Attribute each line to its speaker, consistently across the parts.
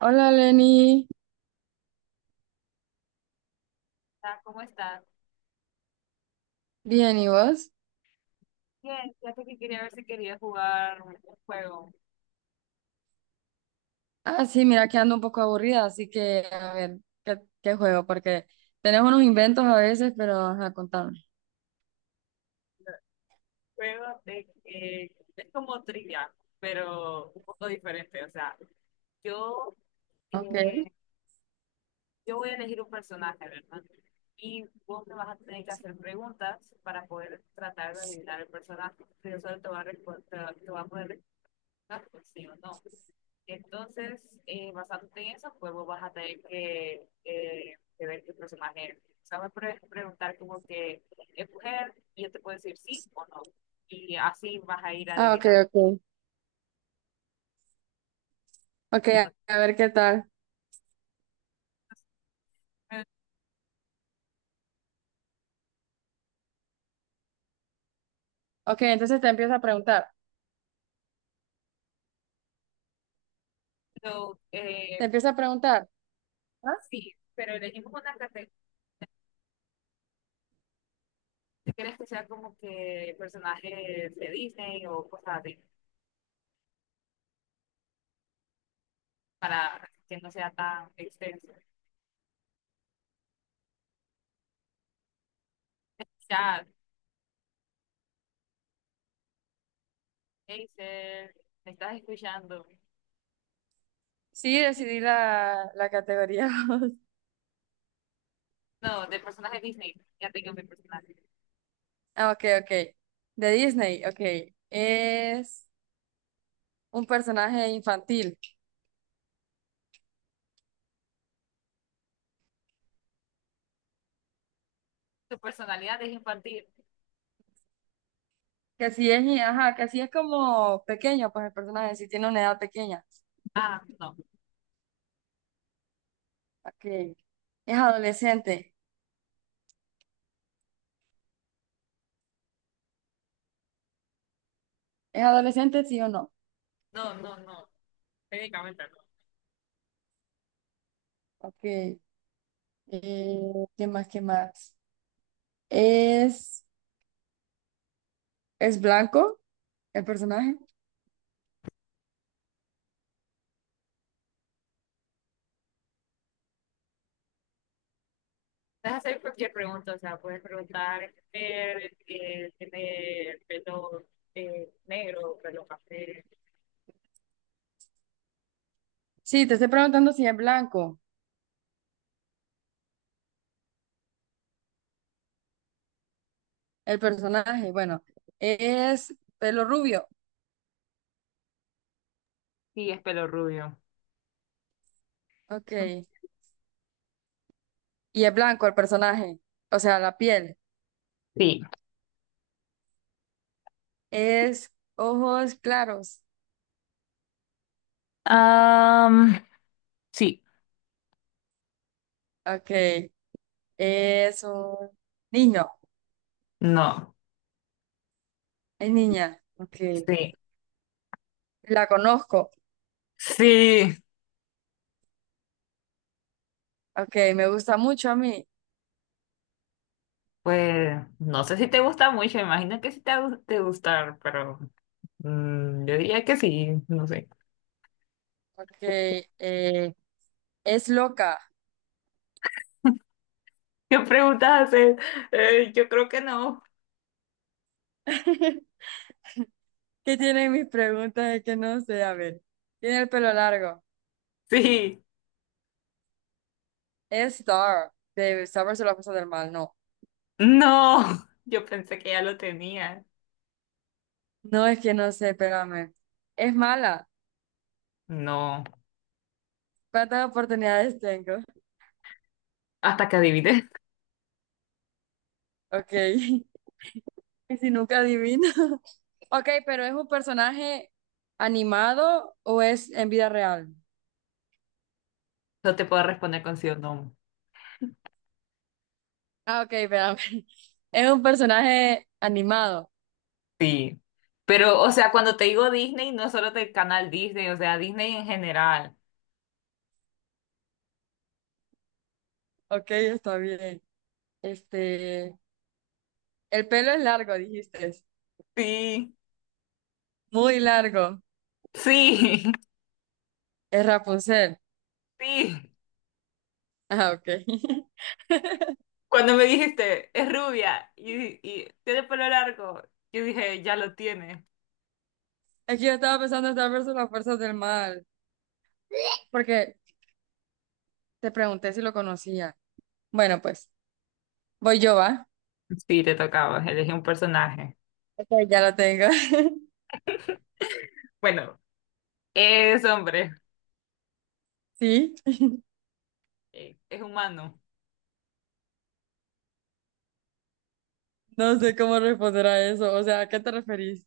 Speaker 1: Hola Lenny,
Speaker 2: ¿Cómo estás?
Speaker 1: bien, ¿y vos?
Speaker 2: Bien, fíjate que quería ver si quería jugar un juego. Un
Speaker 1: Ah, sí, mira que ando un poco aburrida, así que a ver, ¿qué juego? Porque tenemos unos inventos a veces, pero ajá, contame.
Speaker 2: Juego de, es como trivia, pero un poco diferente. O sea, yo, eh,
Speaker 1: Ok.
Speaker 2: yo voy a elegir un personaje, ¿verdad? Y vos me vas a tener que hacer preguntas para poder tratar de adivinar el personaje. Pero solo te va a, te va a poder responder pues, sí o no. Entonces, basándote en eso, pues vos vas a tener que ver qué personaje eres. O sea, me puedes preguntar como que es mujer y yo te puedo decir sí o no. Y así vas a ir
Speaker 1: Ah, ok,
Speaker 2: adivinando.
Speaker 1: ok. Ok,
Speaker 2: Bueno,
Speaker 1: a ver qué tal. Ok, entonces te empiezo a preguntar.
Speaker 2: pero,
Speaker 1: Te empiezo a preguntar. ¿Ah?
Speaker 2: sí, pero elegimos una categoría. ¿Quieres que sea como que personajes de Disney o cosas así? Para que no sea tan extenso. Chat, Acer, ¿me estás escuchando?
Speaker 1: Sí, decidí la categoría.
Speaker 2: No, de personaje Disney. Ya tengo mi personaje.
Speaker 1: Ah, ok, ok. De Disney, ok. Es un personaje infantil.
Speaker 2: Su personalidad es infantil.
Speaker 1: Que sí es, ajá, que sí es como pequeño, pues el personaje sí tiene una edad pequeña.
Speaker 2: Ah,
Speaker 1: Ok. ¿Es adolescente? ¿Es adolescente, sí o no?
Speaker 2: no, técnicamente no.
Speaker 1: Ok. ¿Qué más? ¿Qué más? ¿Es, es blanco el personaje?
Speaker 2: Puedes hacer cualquier pregunta, o sea, puedes preguntar, ¿tiene pelo negro, pelo café?
Speaker 1: Sí, te estoy preguntando si es blanco el personaje. Bueno, es pelo rubio.
Speaker 2: Sí, es pelo rubio.
Speaker 1: Ok. Y es blanco el personaje. O sea, la piel.
Speaker 2: Sí.
Speaker 1: Es ojos claros.
Speaker 2: Am, sí.
Speaker 1: Ok. Es un niño.
Speaker 2: No.
Speaker 1: Es niña. Ok.
Speaker 2: Sí.
Speaker 1: La conozco.
Speaker 2: Sí.
Speaker 1: Ok. Me gusta mucho a mí.
Speaker 2: Pues no sé si te gusta mucho, imagino que sí te va a gustar, pero yo diría que sí, no sé.
Speaker 1: Ok, es loca.
Speaker 2: ¿Qué preguntas haces? Yo creo que no.
Speaker 1: ¿Qué tiene mis preguntas? Es que no sé, a ver. Tiene el pelo largo.
Speaker 2: Sí.
Speaker 1: Es Star, de Star versus las fuerzas del mal, no.
Speaker 2: No, yo pensé que ya lo tenía.
Speaker 1: No es que no sé, espérame. Es mala.
Speaker 2: No,
Speaker 1: ¿Cuántas oportunidades tengo?
Speaker 2: hasta que adivines,
Speaker 1: Ok. Y si nunca adivino. Ok, pero ¿es un personaje animado o es en vida real?
Speaker 2: no te puedo responder con sí o no.
Speaker 1: Ah, ok, espérame. Es un personaje animado.
Speaker 2: Sí. Pero, o sea, cuando te digo Disney, no solo del canal Disney, o sea, Disney en general.
Speaker 1: Ok, está bien. Este. El pelo es largo, dijiste.
Speaker 2: Sí,
Speaker 1: Muy largo.
Speaker 2: sí,
Speaker 1: Es Rapunzel.
Speaker 2: sí.
Speaker 1: Ah, ok.
Speaker 2: Cuando me dijiste, es rubia y tiene pelo largo, yo dije, ya lo tiene.
Speaker 1: Es que yo estaba pensando en Star versus las fuerzas del mal. Porque te pregunté si lo conocía. Bueno, pues, voy yo, ¿va?
Speaker 2: Sí, te tocaba, elegí un personaje.
Speaker 1: Ok, ya lo tengo.
Speaker 2: Bueno, es hombre,
Speaker 1: Sí.
Speaker 2: es humano.
Speaker 1: No sé cómo responder a eso. O sea, ¿a qué te referís?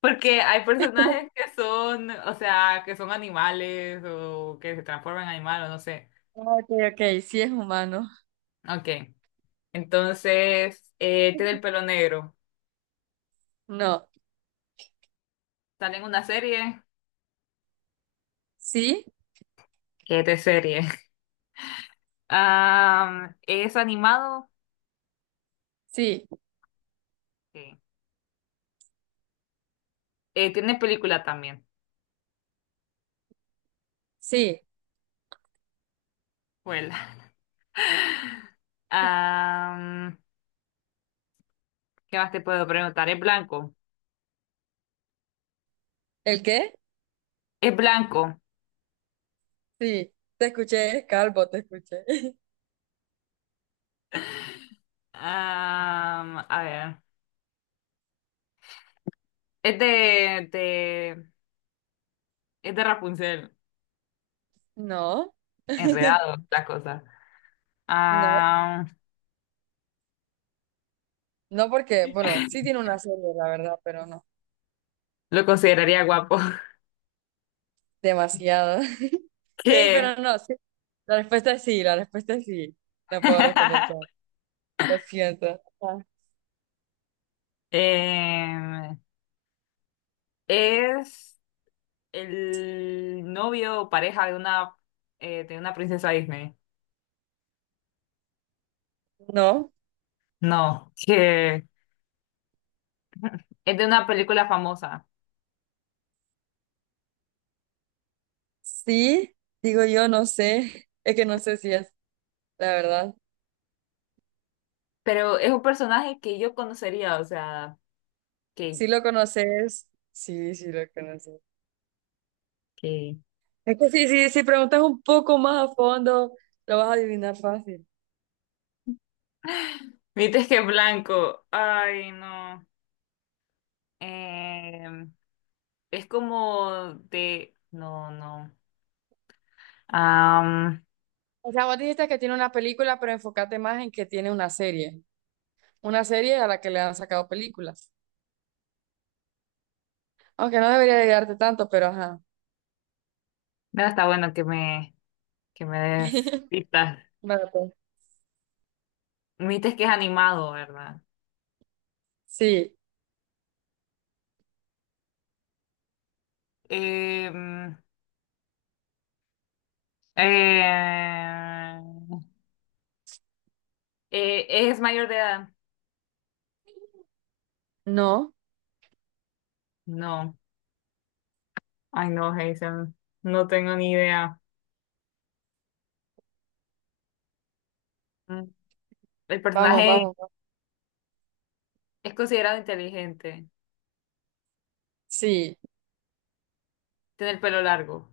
Speaker 2: Porque hay personajes que son, o sea, que son animales o que se transforman en animal o no sé.
Speaker 1: Ah, ok, ok. Sí es humano.
Speaker 2: Ok. Entonces, tiene el pelo negro.
Speaker 1: No.
Speaker 2: Sale en una serie.
Speaker 1: Sí,
Speaker 2: ¿Qué de serie? ¿Es animado?
Speaker 1: sí,
Speaker 2: Sí. Tiene película también.
Speaker 1: sí.
Speaker 2: Huela. Am, ¿Qué más te puedo preguntar? ¿Es blanco?
Speaker 1: ¿El qué?
Speaker 2: Es blanco.
Speaker 1: Sí. Te escuché, calvo, te escuché.
Speaker 2: A ver. Es es de Rapunzel.
Speaker 1: No.
Speaker 2: Enredado, la cosa.
Speaker 1: No.
Speaker 2: Ah,
Speaker 1: No porque, bueno, sí tiene una serie, la verdad, pero no.
Speaker 2: lo consideraría guapo,
Speaker 1: Demasiado. Ey,
Speaker 2: que
Speaker 1: pero no, sí. La respuesta es sí, la respuesta es sí. No puedo responder con, lo siento. Ah,
Speaker 2: em, es el novio o pareja de una princesa Disney.
Speaker 1: no,
Speaker 2: No, que es de una película famosa,
Speaker 1: sí, digo yo, no sé. Es que no sé si es, la verdad.
Speaker 2: pero es un personaje que yo conocería, o sea, que,
Speaker 1: Si lo conoces, sí, sí lo conoces.
Speaker 2: que...
Speaker 1: Es que sí, sí, si preguntas un poco más a fondo, lo vas a adivinar fácil.
Speaker 2: Viste que es blanco, ay no, Em, es como de, no, no, Am,
Speaker 1: O sea, vos dijiste que tiene una película, pero enfócate más en que tiene una serie. Una serie a la que le han sacado películas. Aunque no debería ayudarte tanto, pero ajá.
Speaker 2: no está bueno que me des pistas.
Speaker 1: Vale, pues.
Speaker 2: Me dijiste que es animado, ¿verdad?
Speaker 1: Sí,
Speaker 2: Eh, mm, eh, ¿Es mayor de edad?
Speaker 1: no.
Speaker 2: No. Ay, no, Jason. No tengo ni idea. Mm, El
Speaker 1: Vamos,
Speaker 2: personaje sí.
Speaker 1: vamos, vamos.
Speaker 2: Es considerado inteligente.
Speaker 1: Sí,
Speaker 2: Tiene el pelo largo.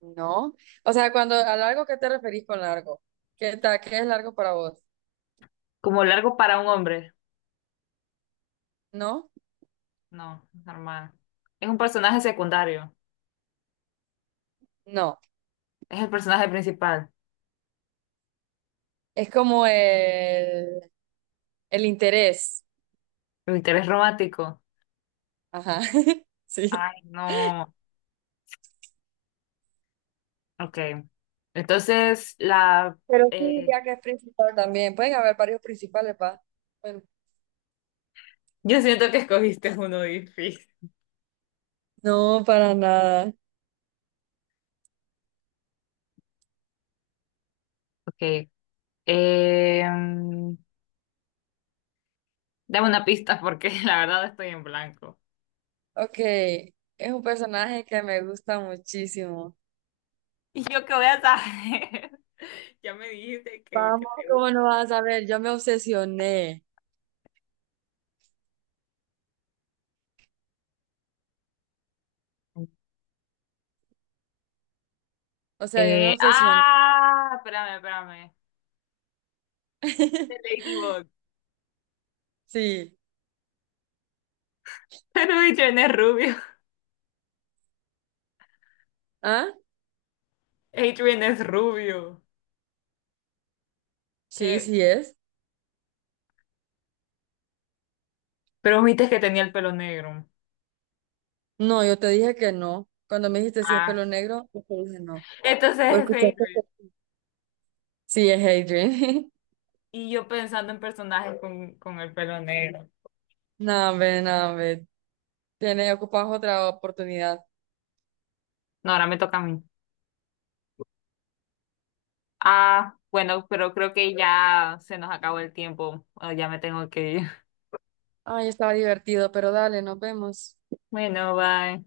Speaker 1: no. O sea, cuando a largo, ¿qué te referís con largo? ¿Qué tal? ¿Qué es largo para vos?
Speaker 2: Como largo para un hombre.
Speaker 1: No,
Speaker 2: No, normal. Es un personaje secundario.
Speaker 1: no.
Speaker 2: Es el personaje principal.
Speaker 1: Es como el interés.
Speaker 2: El interés romántico.
Speaker 1: Ajá. Sí.
Speaker 2: Ay, no. Ok. Entonces, la...
Speaker 1: Pero sí,
Speaker 2: eh,
Speaker 1: ya que es principal también. Pueden haber varios principales, pa. Bueno.
Speaker 2: yo siento que escogiste uno difícil.
Speaker 1: No, para nada.
Speaker 2: Ok. Em, dame una pista porque la verdad estoy en blanco.
Speaker 1: Ok. Es un personaje que me gusta muchísimo.
Speaker 2: ¿Y yo qué voy a saber? Ya me dijiste que
Speaker 1: Vamos,
Speaker 2: te
Speaker 1: ¿cómo no vas a ver? Yo me obsesioné.
Speaker 2: gusta.
Speaker 1: O sea, yo me obsesioné.
Speaker 2: Espérame, espérame. The Ladybug.
Speaker 1: Sí.
Speaker 2: Pero Adrian es rubio.
Speaker 1: ¿Ah?
Speaker 2: Adrian es rubio.
Speaker 1: Sí,
Speaker 2: ¿Qué?
Speaker 1: sí es.
Speaker 2: Pero viste que tenía el pelo negro.
Speaker 1: No, yo te dije que no. Cuando me dijiste si es
Speaker 2: Ah,
Speaker 1: pelo negro, yo te dije no.
Speaker 2: entonces
Speaker 1: ¿O
Speaker 2: es Adrian.
Speaker 1: escuchaste que- Sí, es Adrian.
Speaker 2: Y yo pensando en personajes con el pelo negro.
Speaker 1: No, hombre, no, hombre. Tiene, ocupas otra oportunidad.
Speaker 2: No, ahora me toca a mí. Ah, bueno, pero creo que ya se nos acabó el tiempo. Ah, ya me tengo que ir.
Speaker 1: Ay, estaba divertido, pero dale, nos vemos.
Speaker 2: Bueno, bye.